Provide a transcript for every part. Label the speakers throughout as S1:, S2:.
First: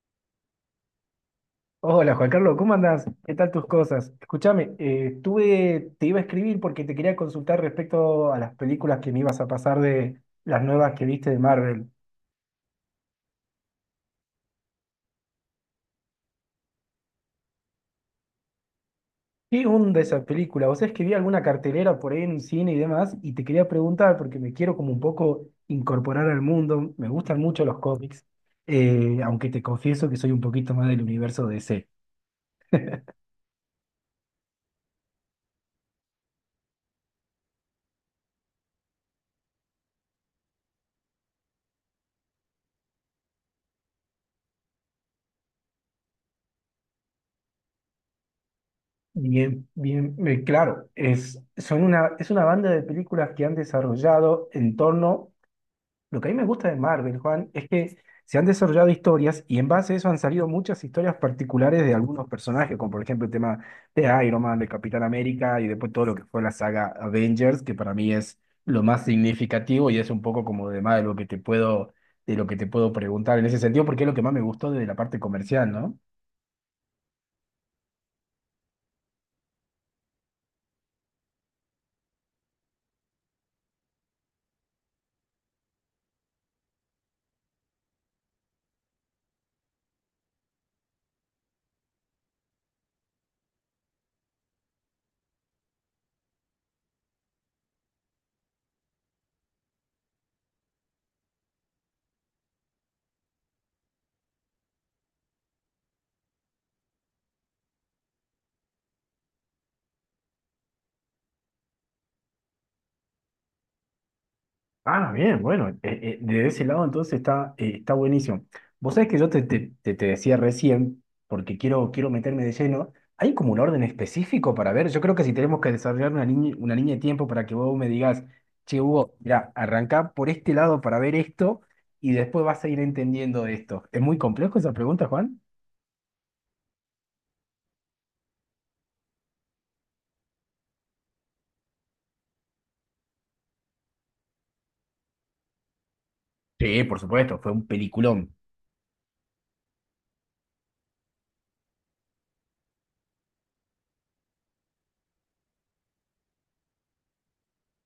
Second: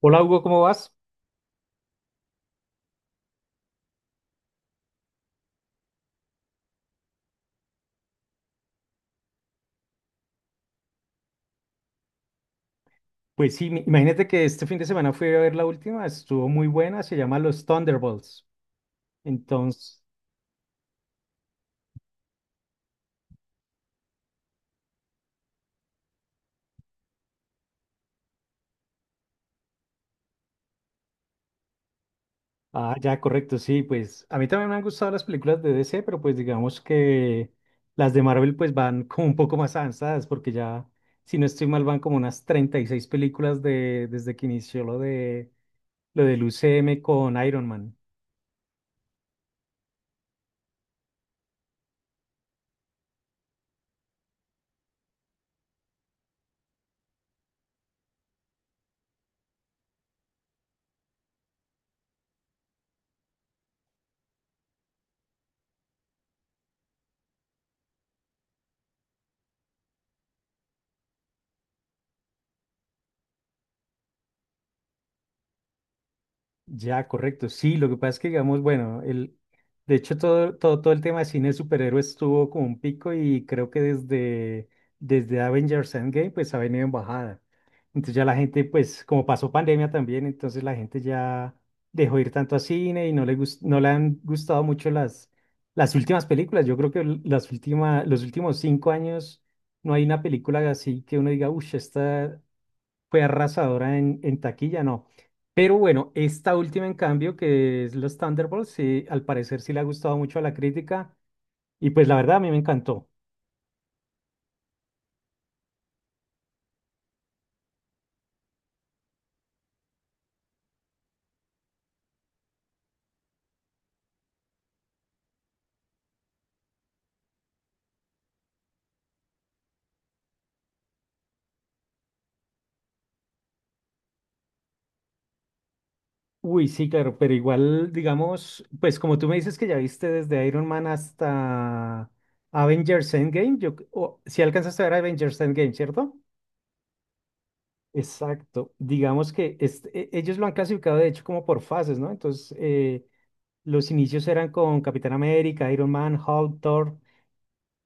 S1: Hola Hugo, ¿cómo vas?
S2: Hola Juan Carlos, ¿cómo andás? ¿Qué tal tus cosas? Escúchame, te iba a escribir porque te quería consultar respecto a las películas que me ibas a pasar de las nuevas que viste de Marvel.
S1: Pues sí, imagínate que este fin de semana fui a ver la última, estuvo muy buena, se llama Los Thunderbolts.
S2: ¿Qué onda
S1: Entonces.
S2: esa película? O sea, es que vi alguna cartelera por ahí en el cine y demás y te quería preguntar porque me quiero como un poco incorporar al mundo. Me gustan mucho los cómics, aunque te confieso que soy un poquito más del universo D C.
S1: Ah, ya, correcto, sí, pues a mí también me han gustado las películas de DC, pero pues digamos que las de Marvel pues van como un poco más avanzadas, porque ya, si no estoy mal, van como unas 36 películas desde que inició lo del UCM con Iron Man.
S2: Bien, bien, claro, es una banda de películas que han desarrollado en torno. Lo que a mí me gusta de Marvel, Juan, es que se han desarrollado historias y en base a eso han salido muchas historias particulares de algunos personajes, como por ejemplo el tema de Iron Man, de Capitán América y después todo lo que fue la saga Avengers, que para mí es lo más significativo y es un poco como de más de lo que te puedo preguntar en ese sentido, porque es lo que más me gustó de la parte comercial, ¿no?
S1: Ya, correcto. Sí, lo que pasa es que, digamos, bueno, de hecho todo el tema de cine de superhéroes tuvo como un pico y creo que desde Avengers Endgame pues ha venido en bajada. Entonces ya la gente, pues como pasó pandemia también, entonces la gente ya dejó ir tanto a cine y no le han gustado mucho las últimas películas. Yo creo que los últimos 5 años no hay una película así que uno diga, uff, esta, fue arrasadora en taquilla, no. Pero bueno, esta última en cambio, que es los Thunderbolts, sí, al parecer sí le ha gustado mucho a la crítica y pues la verdad a mí me encantó.
S2: Ah, bien, bueno, de ese lado entonces está, está buenísimo. Vos sabés que yo te decía recién, porque quiero meterme de lleno. ¿Hay como un orden específico para ver? Yo creo que si tenemos que desarrollar una línea de tiempo para que vos me digas, che, Hugo, mira, arrancá por este lado para ver esto y después vas a ir entendiendo esto. ¿Es muy complejo esa pregunta, Juan?
S1: Uy, sí, claro, pero igual, digamos, pues como tú me dices que ya viste desde Iron Man hasta Avengers Endgame, yo, si alcanzaste a ver Avengers Endgame, ¿cierto?
S2: Sí, por supuesto, fue un peliculón.
S1: Exacto. Digamos que ellos lo han clasificado de hecho como por fases, ¿no? Entonces, los inicios eran con Capitán América, Iron Man, Hulk, Thor.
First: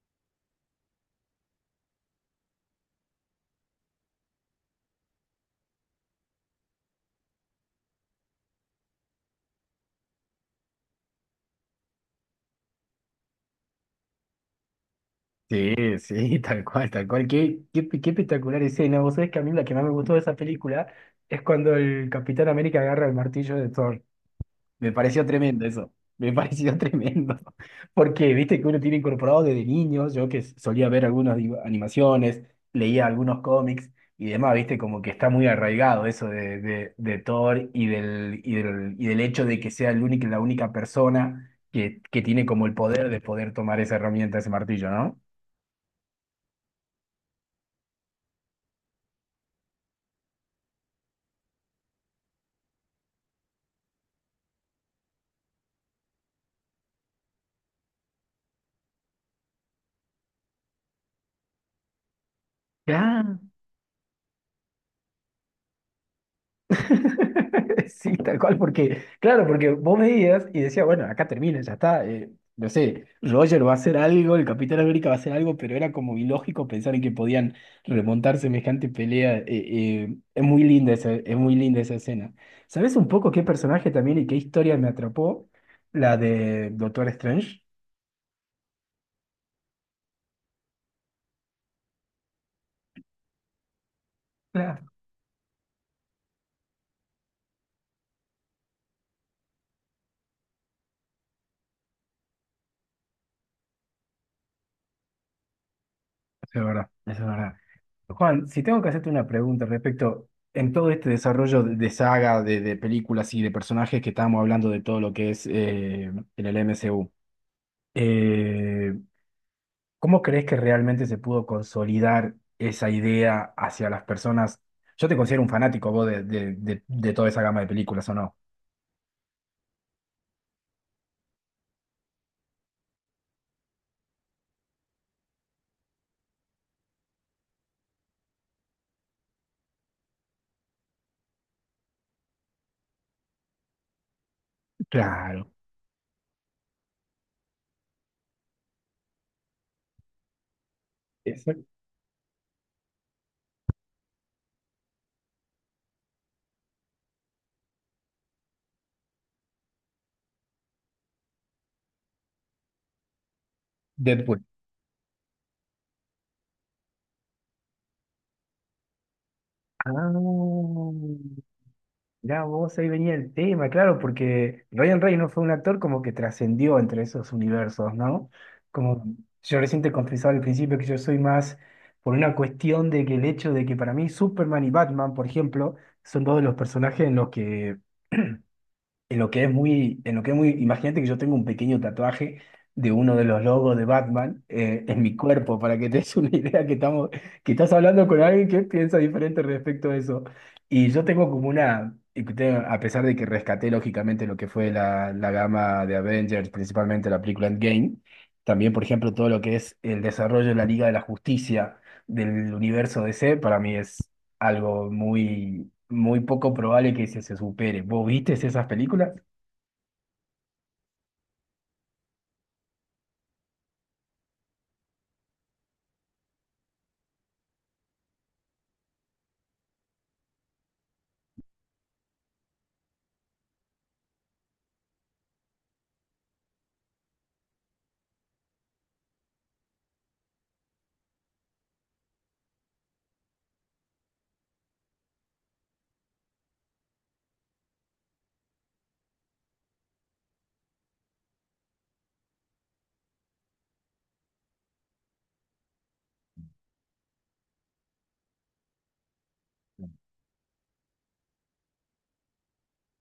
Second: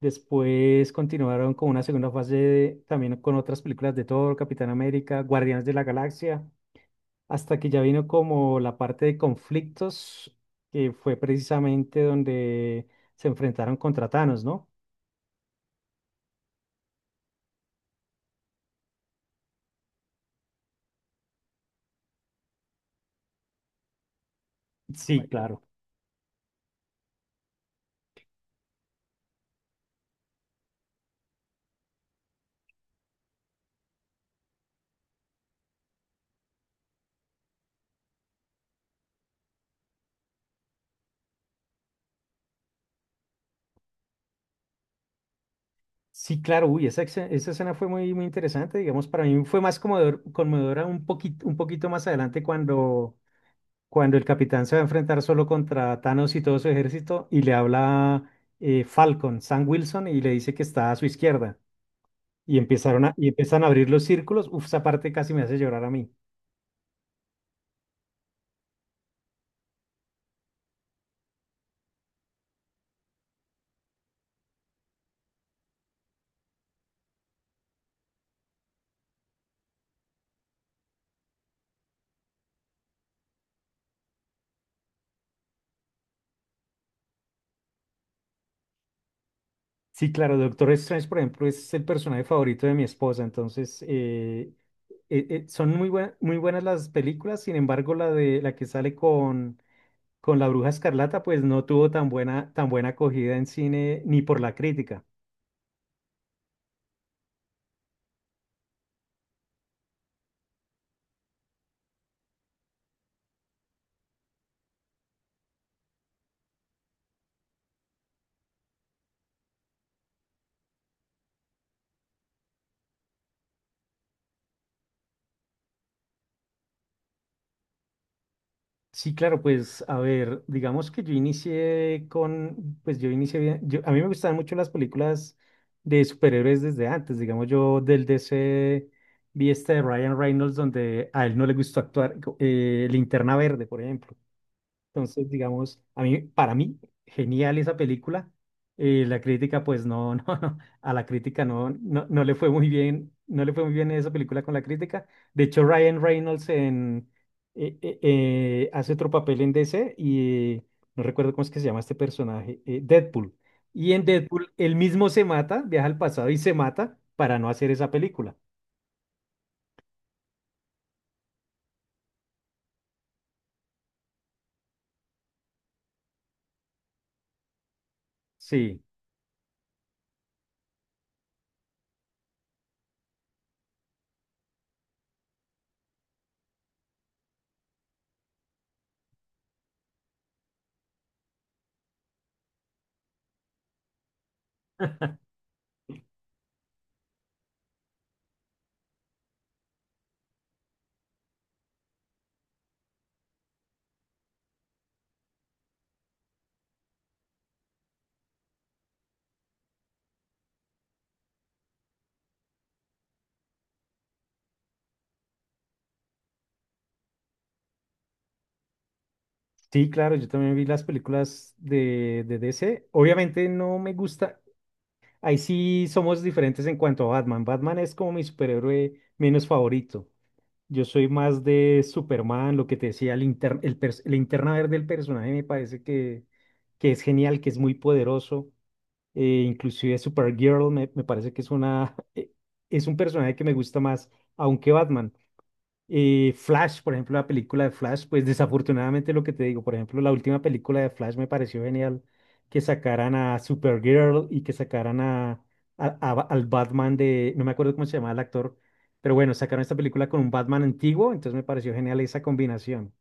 S1: Después continuaron con una segunda fase también con otras películas de Thor, Capitán América, Guardianes de la Galaxia, hasta que ya vino como la parte de conflictos, que fue precisamente donde se enfrentaron contra Thanos, ¿no?
S2: Sí, sí, tal cual, tal cual. Qué espectacular escena. Vos sabés que a mí la que más me gustó de esa película es cuando el Capitán América agarra el martillo de Thor. Me
S1: Sí,
S2: pareció
S1: claro.
S2: tremendo eso. Me pareció tremendo. Porque viste que uno tiene incorporado desde niño, yo que solía ver algunas animaciones, leía algunos cómics y demás, viste, como que está muy arraigado eso de Thor y del hecho de que sea la única persona que tiene como el poder de poder tomar esa herramienta, ese martillo, ¿no?
S1: Sí, claro, uy, esa escena fue muy, muy interesante, digamos, para mí fue más conmovedora un poquito más adelante cuando el capitán se va a enfrentar solo contra Thanos y todo su ejército y le habla Falcon, Sam Wilson, y le dice que está a su izquierda. Y
S2: Ah,
S1: empiezan a abrir los círculos. Uf, esa parte casi me hace llorar a mí.
S2: sí, tal cual, porque, claro, porque vos veías y decías, bueno, acá termina, ya está, no sé, Roger va a hacer algo, el Capitán América va a hacer algo, pero era como ilógico pensar en que podían remontar semejante pelea, es muy linda esa escena. ¿Sabes un poco qué personaje también y qué historia me atrapó? La de Doctor Strange.
S1: Sí, claro, Doctor Strange, por ejemplo, es el personaje favorito de mi esposa. Entonces, son muy buenas las películas. Sin embargo, la de la que sale con la Bruja Escarlata, pues no tuvo tan buena acogida en cine ni por la crítica.
S2: Eso es verdad, eso es verdad. Juan, si tengo que hacerte una pregunta respecto en todo este desarrollo de saga, de películas y de personajes que estábamos hablando de todo lo que es en el MCU, eh, ¿cómo crees que realmente se pudo consolidar esa idea hacia las personas? Yo te considero un fanático vos de toda esa gama de películas, ¿o no?
S1: Sí, claro, pues a ver, digamos que yo pues yo inicié bien, a mí me gustaban mucho las películas de superhéroes desde antes, digamos yo del DC vi esta de Ryan Reynolds donde a él no le gustó actuar, Linterna Verde, por ejemplo. Entonces,
S2: Claro.
S1: digamos, para mí, genial esa película. La crítica, pues no, no, no, a la crítica
S2: Exacto.
S1: no, no, no le fue muy bien, no le fue muy bien esa película con la crítica. De hecho, Ryan Reynolds hace otro papel en DC y no recuerdo cómo es que se llama este personaje, Deadpool. Y en
S2: Deadpool.
S1: Deadpool, él mismo se mata, viaja al pasado y se mata para no hacer esa película.
S2: Ah. Ya vos ahí venía el tema, claro, porque Ryan Reynolds fue un actor como que trascendió entre esos universos, ¿no?
S1: Sí,
S2: Como yo recién te confesaba al principio que yo soy más por una cuestión de que el hecho de que para mí Superman y Batman, por ejemplo, son dos de los personajes en los que en lo que es muy, imagínate que yo tengo un pequeño tatuaje de uno de los logos de Batman, en mi cuerpo, para que te des una idea que estamos, que estás hablando con alguien que piensa diferente respecto a eso. Y yo tengo como una, y que a pesar de que rescaté lógicamente lo que fue la gama de Avengers, principalmente la película Endgame, también por ejemplo todo lo que es el desarrollo de la Liga de la Justicia del universo D C para mí es algo muy, muy poco probable que se supere. ¿Vos viste esas películas?
S1: sí, claro, yo también vi las películas de DC. Obviamente no me gusta. Ahí sí somos diferentes en cuanto a Batman. Batman es como mi superhéroe menos favorito. Yo soy más de Superman, lo que te decía, el inter- el pers- la linterna verde del personaje me parece que es genial, que es muy poderoso. Inclusive Supergirl me parece que es una, es un personaje que me gusta más, aunque Batman. Flash, por ejemplo, la película de Flash, pues desafortunadamente lo que te digo, por ejemplo, la última película de Flash me pareció genial que sacaran a Supergirl y que sacaran al Batman de, no me acuerdo cómo se llamaba el actor, pero bueno, sacaron esta película con un Batman antiguo, entonces me pareció genial esa combinación.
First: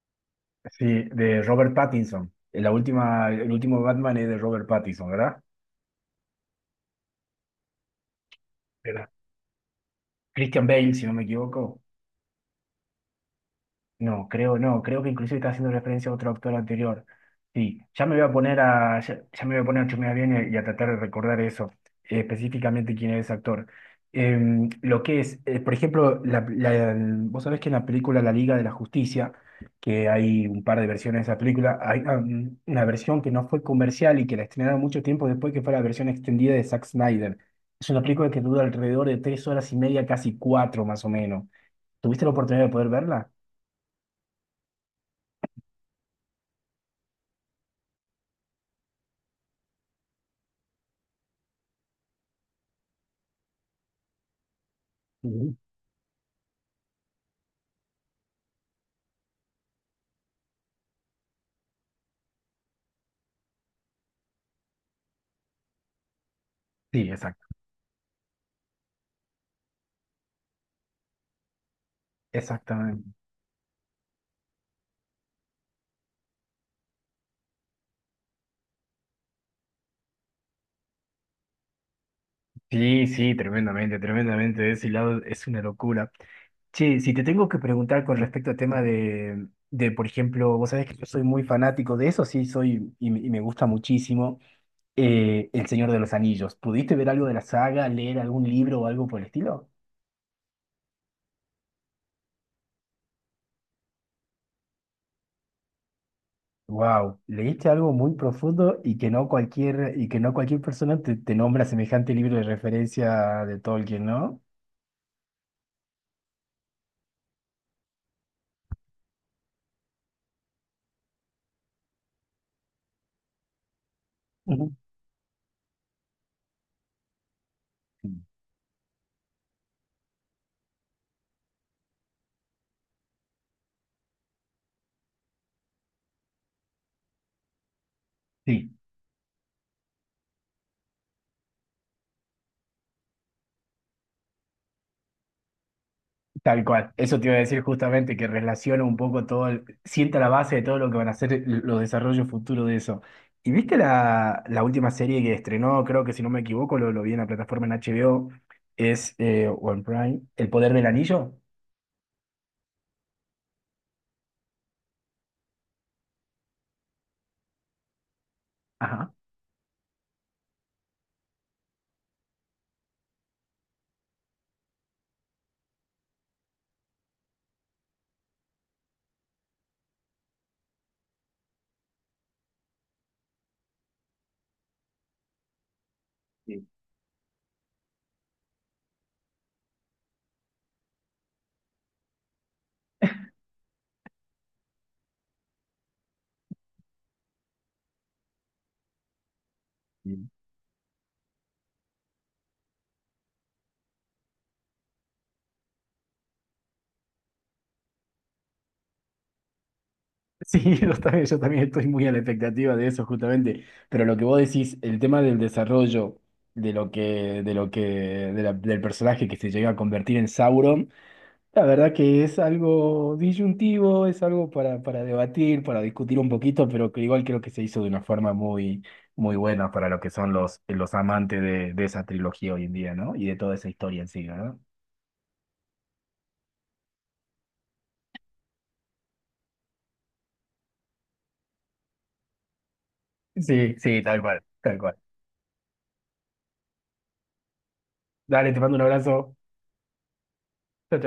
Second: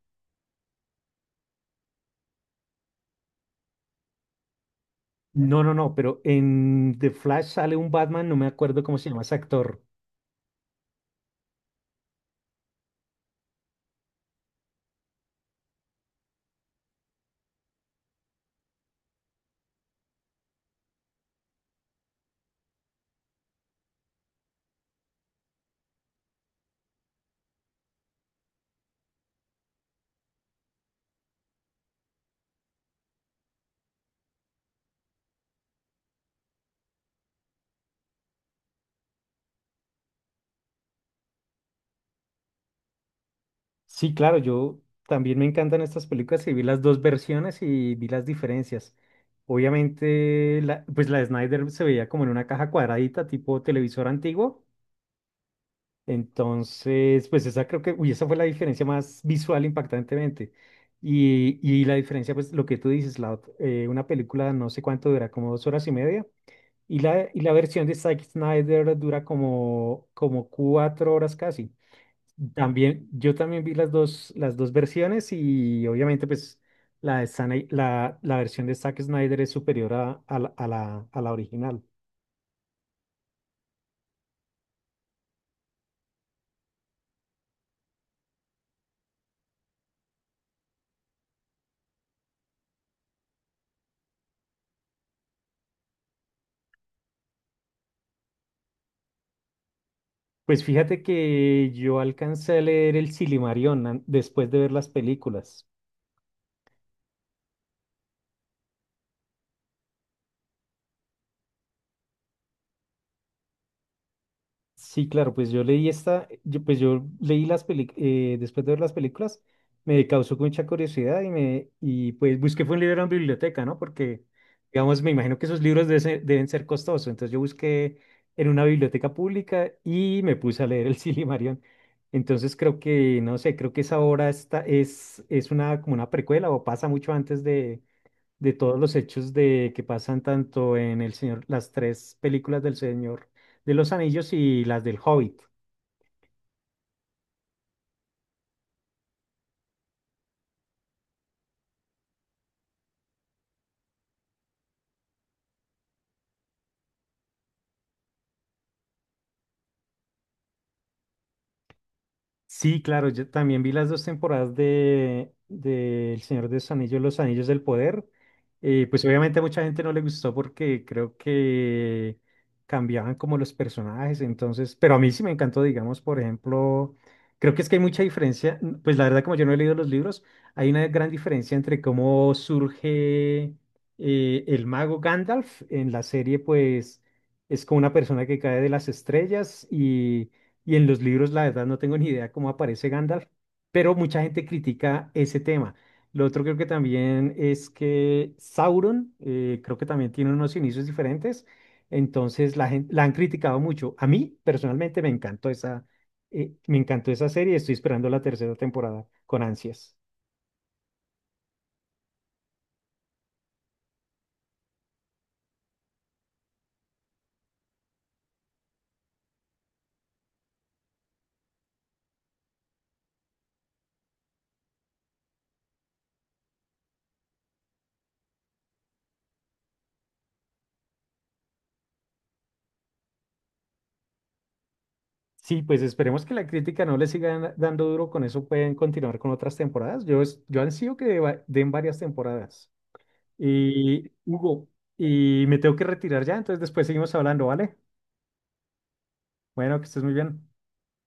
S2: Sí, de Robert Pattinson. La última, el último Batman es de Robert Pattinson, ¿verdad?
S1: No, no, no, pero en The Flash sale un Batman, no me acuerdo cómo se
S2: Era-
S1: llama ese actor.
S2: Christian Bale, si no me equivoco. No, creo no, creo que inclusive está haciendo referencia a otro autor anterior. Sí, ya me voy a poner a, ya, ya me voy a poner a chusmear bien y a tratar de recordar eso, específicamente quién es ese actor. Em, lo que es, por ejemplo, vos sabés que en la película La Liga de la Justicia, que hay un par de versiones de esa película, hay una versión que no fue comercial y que la estrenaron mucho tiempo después, que fue la versión extendida de Zack Snyder. Es una película que dura alrededor de tres horas y media, casi cuatro más o menos. ¿Tuviste la oportunidad de poder verla?
S1: Sí, claro, yo también me encantan estas películas y vi las dos versiones y vi las diferencias. Obviamente, pues la de Snyder se veía como en una caja cuadradita, tipo televisor antiguo. Entonces, pues uy, esa fue la diferencia más visual impactantemente. Y la diferencia, pues lo que tú dices, una película no sé cuánto dura, como 2 horas y media. Y
S2: Sí,
S1: la, y
S2: exacto,
S1: la versión de Zack Snyder dura como 4 horas casi. También,
S2: exactamente.
S1: yo también vi las dos versiones y obviamente pues la versión de Zack Snyder es superior a la original.
S2: Sí, sí, tremendamente, tremendamente. De ese lado es una locura. Che, si te tengo que preguntar con respecto al tema por ejemplo, vos sabés que yo soy muy fanático de eso, sí, soy me gusta muchísimo, El Señor de los Anillos. ¿Pudiste ver algo de la saga, leer algún libro o algo por el estilo?
S1: Pues fíjate que yo alcancé a leer el Silmarillion después de ver las películas.
S2: Wow, leíste algo muy profundo y que no cualquier persona te nombra semejante libro de referencia de Tolkien, ¿no?
S1: Sí, claro, pues yo leí esta, yo- pues yo leí las películas, después de ver las películas, me causó mucha curiosidad y pues busqué fue un libro en biblioteca, ¿no? Porque,
S2: Ujú.
S1: digamos, me imagino que esos libros deben ser costosos, entonces yo busqué en una biblioteca pública y me puse a leer el Silmarillion. Entonces creo que, no sé, creo que esa obra es una, como una precuela o pasa mucho antes de
S2: Sí.
S1: todos los hechos de que pasan tanto las tres películas del Señor de los Anillos y las del Hobbit.
S2: Tal cual, eso te iba a decir justamente, que relaciona un poco todo, sienta la base de todo lo que van a ser los desarrollos futuros de eso. ¿Y viste la última serie que estrenó? Creo que si no me equivoco, lo vi en la plataforma en HBO, es o en Prime, El Poder del Anillo.
S1: Sí, claro, yo también vi las dos temporadas de El Señor de los Anillos, Los Anillos del Poder. Pues
S2: Ajá.
S1: obviamente a mucha gente no le gustó porque creo que cambiaban como los personajes, entonces, pero a mí sí me encantó, digamos, por ejemplo, creo que es que hay mucha diferencia, pues la verdad como yo no he leído los libros, hay una gran diferencia entre cómo surge el mago Gandalf en la serie,
S2: Sí,
S1: pues es como una persona que cae de las estrellas y en los libros, la verdad, no tengo ni idea cómo aparece Gandalf, pero mucha gente critica ese tema. Lo otro creo que también es que Sauron, creo que también
S2: sí.
S1: tiene unos inicios diferentes, entonces la gente, la han criticado mucho. A mí, personalmente, me encantó esa serie, estoy esperando la tercera temporada con ansias.
S2: Sí, yo también estoy muy a la expectativa de eso justamente, pero lo que vos decís, el tema del desarrollo de lo que, del personaje que se llega a convertir en Sauron. La verdad que es algo disyuntivo, es algo para debatir, para discutir un poquito, pero que igual creo que se hizo de una forma muy, muy buena para lo que son los amantes de esa trilogía hoy en día, ¿no? Y de toda esa historia en sí, ¿no?
S1: Sí, pues esperemos que la crítica no le siga dando duro, con eso pueden continuar con otras temporadas. Yo ansío que den varias temporadas.
S2: Sí, sí,
S1: Y
S2: tal cual,
S1: Hugo,
S2: tal cual.
S1: y me tengo que retirar ya, entonces después seguimos hablando, ¿vale?
S2: Dale, te mando un abrazo.
S1: Bueno, que estés muy bien.
S2: Chao,